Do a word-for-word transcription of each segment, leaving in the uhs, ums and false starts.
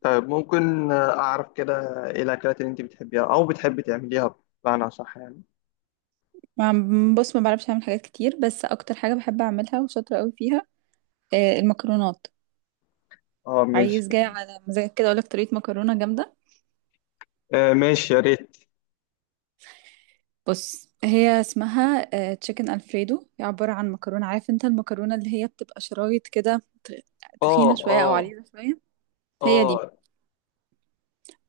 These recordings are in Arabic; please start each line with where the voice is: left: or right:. left: طيب، ممكن أعرف كده إيه الأكلات اللي أنت بتحبيها أو بتحبي تعمليها بمعنى صح يعني.
right: ما- بص، ما بعرفش اعمل حاجات كتير، بس اكتر حاجه بحب اعملها وشاطره قوي فيها، آه، المكرونات.
left: أه، ماشي.
right: عايز جاي على مزاجك كده اقول لك طريقه مكرونه جامده.
left: آه، ماشي، يا ريت.
right: بص هي اسمها تشيكن الفريدو. هي عباره عن مكرونه، عارف انت المكرونه اللي هي بتبقى شرايط كده، ت-
left: أه،
right: تخينه شويه او
left: أه،
right: عريضه شويه. هي دي.
left: أه،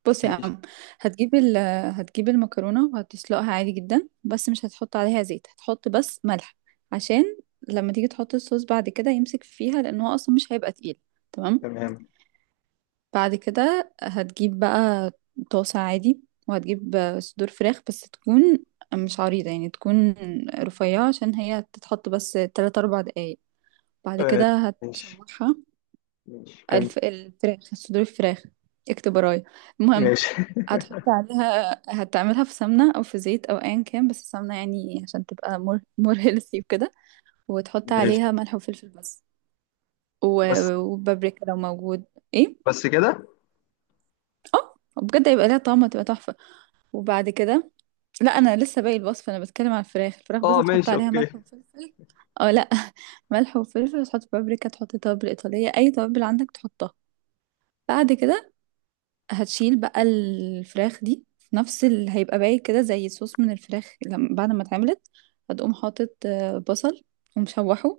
right: بص يا
left: ماشي.
right: عم، هتجيب ال هتجيب المكرونه وهتسلقها عادي جدا، بس مش هتحط عليها زيت، هتحط بس ملح عشان لما تيجي تحط الصوص بعد كده يمسك فيها، لان هو اصلا مش هيبقى تقيل. تمام.
left: تمام.
right: بعد كده هتجيب بقى طاسة عادي، وهتجيب صدور فراخ بس تكون مش عريضة، يعني تكون رفيعة عشان هي تتحط بس تلات أربع دقايق. بعد
left: آه،
right: كده
left: ماشي،
right: هتشوحها.
left: ماشي، كمل.
right: الف... الفراخ، صدور الفراخ، اكتب ورايا. المهم،
left: ماشي.
right: هتحط عليها، هتعملها في سمنة أو في زيت أو أيا كان، بس السمنة يعني عشان تبقى مور مور هيلثي وكده، وتحط
left: ماشي،
right: عليها ملح وفلفل بس، و...
left: بس.
right: وبابريكا لو موجود. ايه،
left: بس كده.
right: اه. بجد هيبقى ليها طعم، هتبقى تحفة. وبعد كده، لا انا لسه باقي الوصفه، انا بتكلم عن الفراخ الفراخ، بس
left: أه،
right: هتحط
left: ماشي،
right: عليها
left: أوكي.
right: ملح وفلفل. اه لا، ملح وفلفل، تحط بابريكا، تحط توابل ايطاليه، اي توابل عندك تحطها. بعد كده هتشيل بقى الفراخ دي في نفس اللي هيبقى باقي كده، زي صوص من الفراخ لما بعد ما اتعملت. هتقوم حاطط آه، بصل ومشوحه،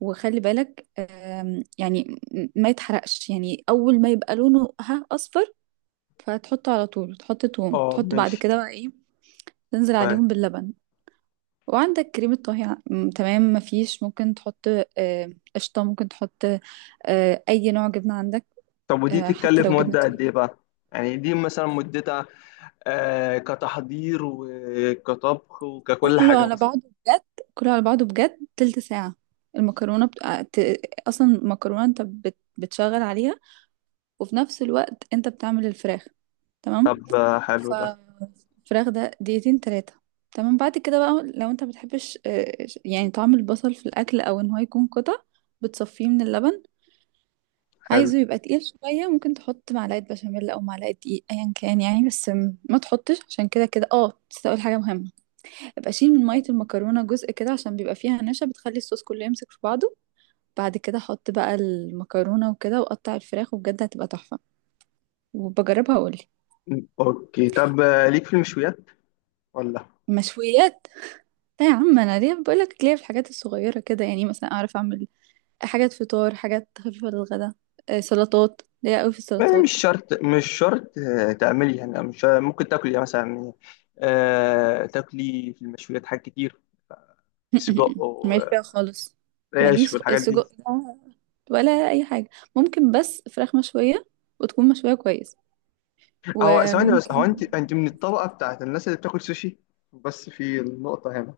right: وخلي بالك آم، يعني ما يتحرقش، يعني اول ما يبقى لونه ها اصفر، فهتحطه على طول، تحط توم،
left: أه،
right: تحط بعد
left: ماشي،
right: كده بقى ايه، تنزل
left: طيب.
right: عليهم باللبن. وعندك كريمة طهي ع- م- تمام، مفيش ممكن تحط آه، قشطة، ممكن تحط آه، أي نوع جبنة عندك،
left: طب، ودي
right: آه، حتى
left: تتكلف
right: لو جبنة
left: مدة قد إيه
right: كريم.
left: بقى؟ يعني دي مثلا مدتها آه كتحضير وكطبخ وككل
right: كله
left: حاجة
right: على
left: مثلا.
right: بعضه بجد، كله على بعضه بجد تلت ساعة. المكرونة بت... آه، ت... أصلا المكرونة أنت بت... بتشغل عليها، وفي نفس الوقت أنت بتعمل الفراخ. تمام.
left: طب، آه، حلو
right: ف،
left: ده.
right: الفراخ ده دقيقتين تلاتة. تمام. بعد كده بقى، لو أنت مبتحبش آه، يعني طعم البصل في الأكل، أو إن هو يكون قطع، بتصفيه من اللبن.
left: حلو،
right: عايزه يبقى تقيل شوية، ممكن تحط معلقة بشاميل أو معلقة دقيق، أيا كان يعني، بس م- ما تحطش عشان كده كده. اه بس أقول حاجة مهمة: ابقى شيل من مية المكرونة جزء كده، عشان بيبقى فيها نشا بتخلي الصوص كله يمسك في بعضه. بعد كده حط بقى المكرونة وكده وقطع الفراخ، وبجد هتبقى تحفة. وبجربها وأقولي.
left: اوكي. طب، آه، ليك في المشويات ولا؟
right: مشويات؟ لا يا عم، أنا ليه بقولك، ليه في الحاجات الصغيرة كده، يعني مثلا أعرف أعمل حاجات فطار، حاجات خفيفة للغدا، آه، سلطات، ليا أوي في
left: آه، مش
right: السلطات.
left: شرط، مش شرط، آه، تعملي، يعني مش شرط- ممكن تاكلي يعني مثلا، آه، تاكلي في المشويات حاجات كتير. سجق
right: ماليش فيها خالص.
left: وريش
right: ماليش، خ-
left: والحاجات دي.
right: السجق ده ولا اي حاجه. ممكن بس فراخ مشويه، وتكون مشويه كويس.
left: هو ثواني بس، هو
right: وممكن،
left: انت انت من الطبقه بتاعت الناس اللي بتاكل سوشي، بس في النقطه هنا.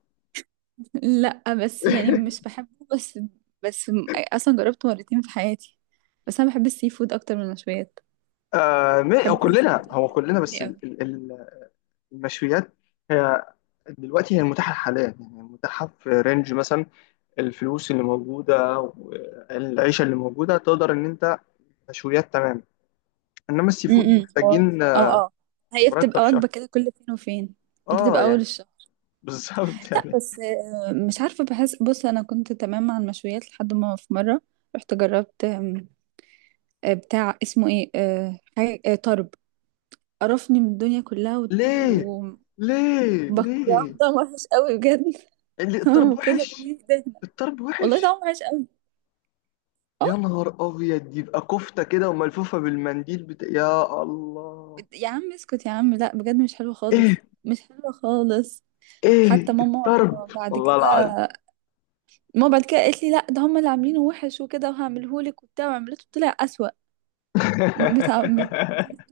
right: لا بس يعني مش بحبه. بس، بس م- اصلا جربته مرتين في حياتي، بس انا بحب السي فود اكتر من المشويات.
left: آه ما- هو
right: بحب
left: كلنا
right: شوربه
left: هو كلنا
right: الجمبري
left: بس ال-
right: قوي.
left: ال- ال- المشويات، هي دلوقتي هي المتاحه حاليا يعني، المتاحه في رينج مثلا، الفلوس اللي موجودة والعيشة اللي موجودة، تقدر إن أنت مشويات، تمام. إنما السي فود
right: امم اه،
left: محتاجين آه،
right: اه. هي بتبقى
left: مرتب شهر،
right: وجبه كده كل فين وفين،
left: آه
right: بتبقى
left: يعني،
right: اول الشهر.
left: بالظبط.
right: لا
left: يعني،
right: بس آه، مش عارفة، بحس، بص أنا كنت تمام مع المشويات لحد ما في مرة رحت جربت آم، آه، بتاع اسمه ايه، آه، حاجة، آه، طرب. قرفني من الدنيا كلها و-
left: ليه، ليه،
right: وبكرهه،
left: ليه؟
right: طعم وحش قوي بجد.
left: اللي
right: طعمه
left: الطرب
right: كده
left: وحش؟
right: في دهنة.
left: الطرب
right: والله
left: وحش؟
right: طعمه وحش قوي. اه
left: يا نهار أبيض، يبقى كفتة كده وملفوفة بالمنديل بتا... يا الله.
right: يا عم اسكت يا عم، لا بجد مش حلو
left: إيه،
right: خالص، مش حلو خالص.
left: إيه
right: حتى
left: الطرب؟
right: ماما بعد
left: والله
right: كده،
left: العظيم.
right: ماما بعد كده قالت لي لا ده هم اللي عاملينه وحش وكده، وهعمله لك وبتاع، وعملته طلع أسوأ. بتاع من،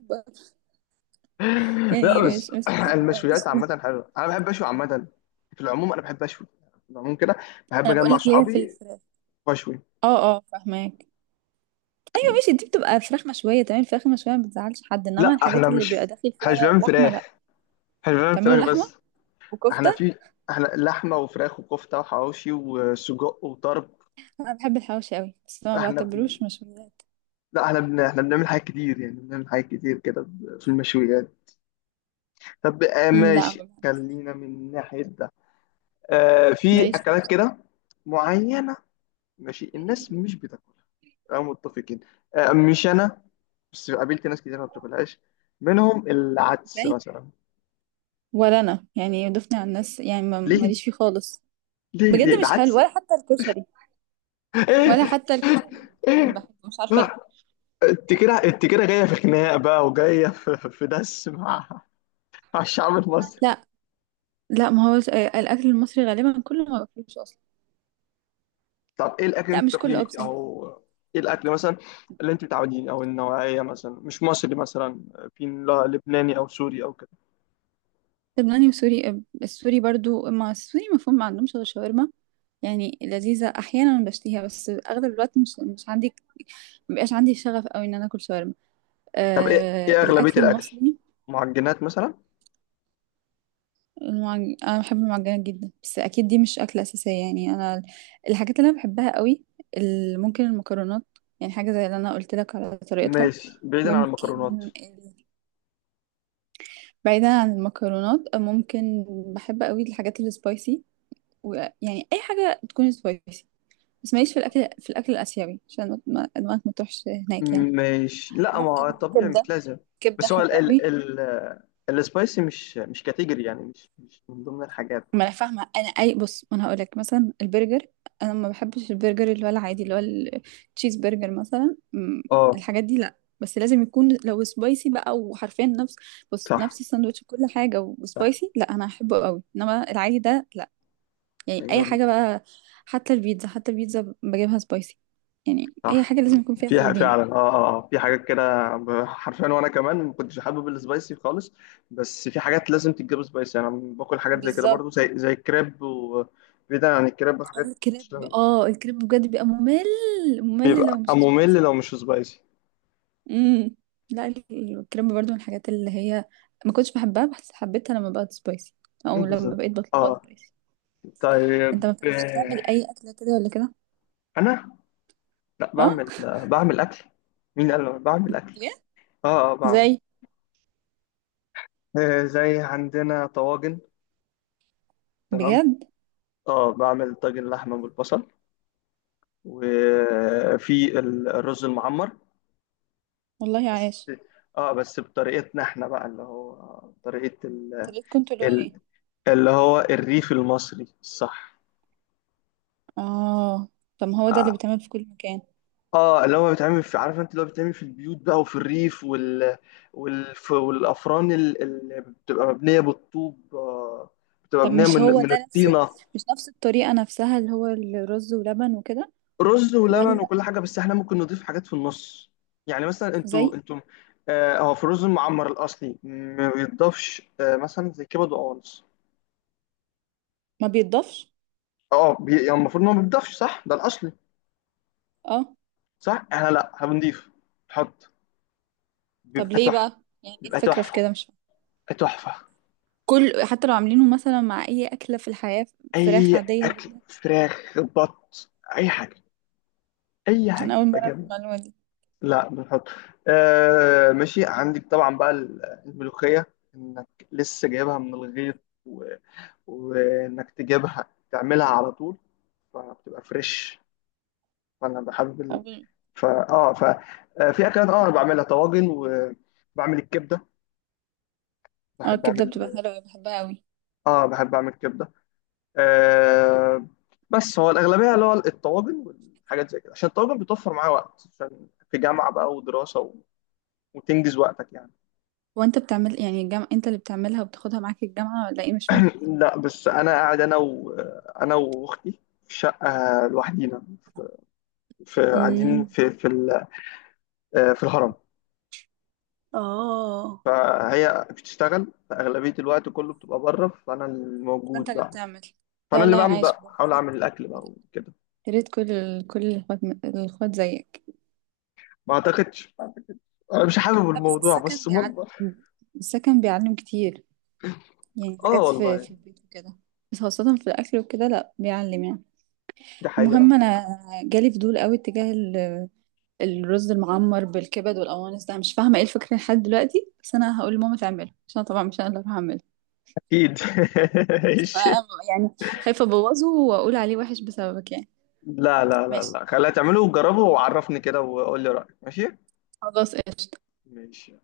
left: لا،
right: يعني
left: بس،
right: مش مش عارفه اقولش
left: المشويات عامة
right: ليه.
left: حلوة، أنا بحب أشوي عامة. في العموم أنا بحب أشوي، في العموم كده بحب
right: انا بقول
left: أجمع
right: لك ليه في
left: صحابي
right: الفراخ.
left: وأشوي.
right: اه اه، فاهماك. أيوة ماشي، دي بتبقى فراخ مشويه، تمام. الفراخ المشويه ما بتزعلش حد، انما
left: لا، احنا
right: الحاجات اللي بيبقى
left: مش
right: داخل
left: احنا مش
right: فيها
left: بنعمل
right: لحمه لا.
left: فراخ، احنا مش بنعمل
right: تعملوا
left: فراخ
right: لحمه
left: بس.
right: وكفته.
left: احنا في احنا لحمه وفراخ وكفته وحواوشي وسجق وطرب.
right: انا بحب الحواوشي قوي بس ما
left: احنا بن...
right: بعتبروش مشويات.
left: لا احنا بن... احنا بنعمل حاجات كتير، يعني بنعمل حاجات كتير كده في المشويات. طب، آه
right: امم لا
left: ماشي،
right: ما بحب-
left: خلينا من ناحيه ده. آه في
right: ماليش فيه
left: اكلات
right: بصراحة.
left: كده معينه، ماشي الناس مش بتاكلها. أه، متفقين. أه، مش أنا، بس قابلت ناس كتير ما بتاكلهاش، منهم العدس
right: ازاي؟
left: مثلا.
right: ولا انا يعني ضفني على الناس يعني، ما-
left: ليه،
right: ماليش فيه خالص
left: ليه، ليه
right: بجد. مش حلو
left: العدس؟
right: ولا حتى الكشري،
left: ايه،
right: ولا حتى الكشري
left: ايه؟
right: بحبه، مش عارفه ليه.
left: لا، انت كده، انت كده جايه في خناق بقى، وجايه في, في دس مع مع الشعب المصري.
right: لا لا، ما هو آه، الاكل المصري غالبا كله ما باكلوش اصلا.
left: طب، ايه الاكل اللي
right: لا
left: انت
right: مش كله
left: بتاكليه،
right: أوي بصراحة.
left: او ايه الاكل مثلا اللي انت متعودين، او النوعيه مثلا، مش مصري مثلا، في لا- لبناني او سوري او كده؟
right: لبناني وسوري، أب- السوري برضو ما، السوري مفهوم ما عندهمش غير شاورما، يعني لذيذة أحيانا بشتهيها بس أغلب الوقت مش مش عندي، مبقاش عندي شغف أوي إن أنا أكل شاورما.
left: طب، ايه
right: أه
left: ايه
right: الأكل
left: اغلبيه الاكل؟
right: المصري.
left: معجنات مثلا؟
right: المعج... أنا بحب المعجنات جدا، بس أكيد دي مش أكلة أساسية. يعني أنا ال- الحاجات اللي أنا بحبها أوي، ال- ممكن المكرونات، يعني حاجة زي اللي أنا قلت لك على طريقتها.
left: ماشي، بعيدا عن
right: ممكن
left: المكرونات.
right: ال- بعيدا عن المكرونات، ممكن بحب أوي الحاجات السبايسي، ويعني أي حاجة تكون سبايسي. بس ماليش في الأكل، في الأكل الآسيوي، عشان ما ما- دماغك ما تروحش هناك يعني.
left: مش، لا، ما
right: ممكن
left: هو الطبيعي
right: كبدة،
left: مش لازم.
right: كبدة
left: بس هو ال
right: حلوة قوي.
left: ال ال السبايسي مش مش كاتيجوري، يعني مش مش من ضمن الحاجات.
right: ما انا فاهمه انا، اي، بص انا هقول لك مثلا البرجر. انا ما بحبش البرجر اللي هو العادي، اللي هو التشيز برجر مثلا. أمم،
left: اه،
right: الحاجات دي لا، بس لازم يكون لو سبايسي بقى، وحرفيا نفس، بص
left: صح،
right: نفس الساندوتش كل حاجه
left: صح،
right: وسبايسي، لا انا هحبه قوي، انما العادي ده لا. يعني اي حاجه بقى، حتى البيتزا، حتى البيتزا بجيبها سبايسي. يعني اي
left: صح،
right: حاجه لازم يكون فيها
left: في ح-
right: هالوبينو.
left: فعلا، اه اه آه. في حاجات كده ب- حرفيا، وانا كمان ما كنتش حابب السبايسي خالص. بس في حاجات لازم تتجاب سبايسي. انا باكل حاجات زي كده برضو،
right: بالظبط.
left: زي زي الكريب، وبعيدا عن الكريب وحاجات مش-
right: الكريب، اه الكريب بجد بيبقى ممل، ممل
left: بيبقى
right: لو مش
left: ممل
right: سبايسي.
left: لو مش سبايسي.
right: امم لا، ال- الكريب برضو من الحاجات اللي هي ما كنتش بحبها، بس حبيتها لما بقت سبايسي، او لما
left: بالظبط.
right: بقيت بطلبها
left: اه.
right: سبايسي.
left: طيب،
right: انت ما بتعرفش
left: آه،
right: تعمل اي اكله كده ولا كده؟
left: انا؟ لا،
right: اه
left: بعمل بعمل اكل. مين قال لك بعمل اكل؟
right: بجد؟
left: اه، اه، بعمل،
right: زي؟
left: آه زي عندنا طواجن. تمام.
right: بجد.
left: اه، بعمل طاجن لحمه بالبصل، وفي ال- الرز المعمر
right: والله
left: بس.
right: عايش.
left: اه بس بطريقتنا احنا بقى، اللي هو طريقه ال...
right: طريقتكم كنتوا اللي هو
left: ال...
right: ايه؟
left: اللي هو الريف المصري الصح.
right: اه. طب ما هو ده اللي
left: اه
right: بيتعمل في كل مكان.
left: آه، اللي هو بيتعمل في، عارف انت اللي هو بيتعمل في البيوت بقى وفي الريف وال... والف... والافران ال- اللي بتبقى مبنيه بالطوب، آه، بتبقى
right: طب
left: مبنيه
right: مش
left: من
right: هو
left: من
right: ده نفس،
left: الطينه.
right: مش نفس الطريقه نفسها، اللي هو الرز ولبن وكده؟
left: رز ولبن
right: ولا
left: وكل حاجه، بس احنا ممكن نضيف حاجات في النص، يعني مثلا انتوا
right: زي
left: انتوا آه، هو في الرز المعمر الاصلي ما بيتضافش، آه، مثلا زي كبد وقوانص.
right: ما بيتضافش؟
left: اه، بي- يعني المفروض ان هو ما بيتضافش، صح؟ ده الاصلي،
right: اه.
left: صح؟ احنا لا، هنضيف، نحط،
right: طب
left: بيبقى
right: ليه
left: تحفه،
right: بقى، يعني ايه
left: بيبقى
right: الفكرة في
left: تحفه،
right: كده، مش فاهمة.
left: بيبقى تحفه.
right: كل حتى لو عاملينه مثلا مع اي اكلة في الحياة، فراخ
left: اي
right: عادية
left: اكل،
right: جدا.
left: فراخ، بط، اي حاجه، اي
right: انا
left: حاجه
right: اول
left: بتبقى
right: مرة في
left: جامده.
right: المعلومة دي.
left: لا، بنحط. آه، ماشي، عندك طبعا بقى الملوخيه، انك لسه جايبها من الغيط، وانك تجيبها تعملها على طول فبتبقى فريش، فانا بحب ال...
right: أول...
left: فا اه ف آه، في اكلات اه انا بعملها طواجن وبعمل الكبده.
right: اه
left: بحب
right: الكبدة
left: اعمل
right: بتبقى حلوة، بحبها قوي.
left: اه بحب اعمل كبده. آه بس هو الاغلبيه اللي هو الطواجن والحاجات زي كده، عشان الطواجن بتوفر معايا وقت، عشان في جامعه بقى ودراسه و... وتنجز وقتك يعني.
right: هو انت بتعمل، يعني الجامعة انت اللي بتعملها وبتاخدها معاك الجامعة، ولا ايه؟ مش فاهمة.
left: لا، بس انا قاعد، انا و... انا واختي في شقه لوحدينا، في في- قاعدين
right: امم
left: في في ال... آه، في الهرم.
right: اه،
left: فهي بتشتغل، فأغلبية الوقت كله بتبقى بره، فأنا
right: انت
left: الموجود
right: اللي
left: بقى،
right: بتعمل. لا
left: فأنا اللي
right: والله
left: بعمل
right: عايش
left: بقى،
right: بجد. يا
left: بحاول أعمل
right: ريت،
left: الأكل بقى وكده.
right: يا ريت كل كل الاخوات، الاخوات زيك.
left: ما أعتقدش، أنا مش حابب
right: لا بس
left: الموضوع
right: السكن
left: بس
right: بيعلم،
left: مطبخ.
right: السكن بيعلم كتير، يعني
left: آه،
right: حاجات في
left: والله،
right: في البيت وكده، بس خاصة في الأكل وكده لا بيعلم يعني.
left: دي حقيقة،
right: المهم انا جالي فضول قوي اتجاه ال- الرز المعمر بالكبد والقوانص ده، أنا مش فاهمه ايه الفكره لحد دلوقتي، بس انا هقول لماما تعمله عشان أنا طبعا مش انا اللي هروح اعمله.
left: أكيد.
right: بس
left: ماشي.
right: انا يعني خايفه ابوظه واقول عليه وحش بسببك يعني.
left: لا، لا، لا،
right: ماشي
left: لا، خليها تعمله وجربه وعرفني كده وقول لي رأيك. ماشي،
right: خلاص قشطه.
left: ماشي.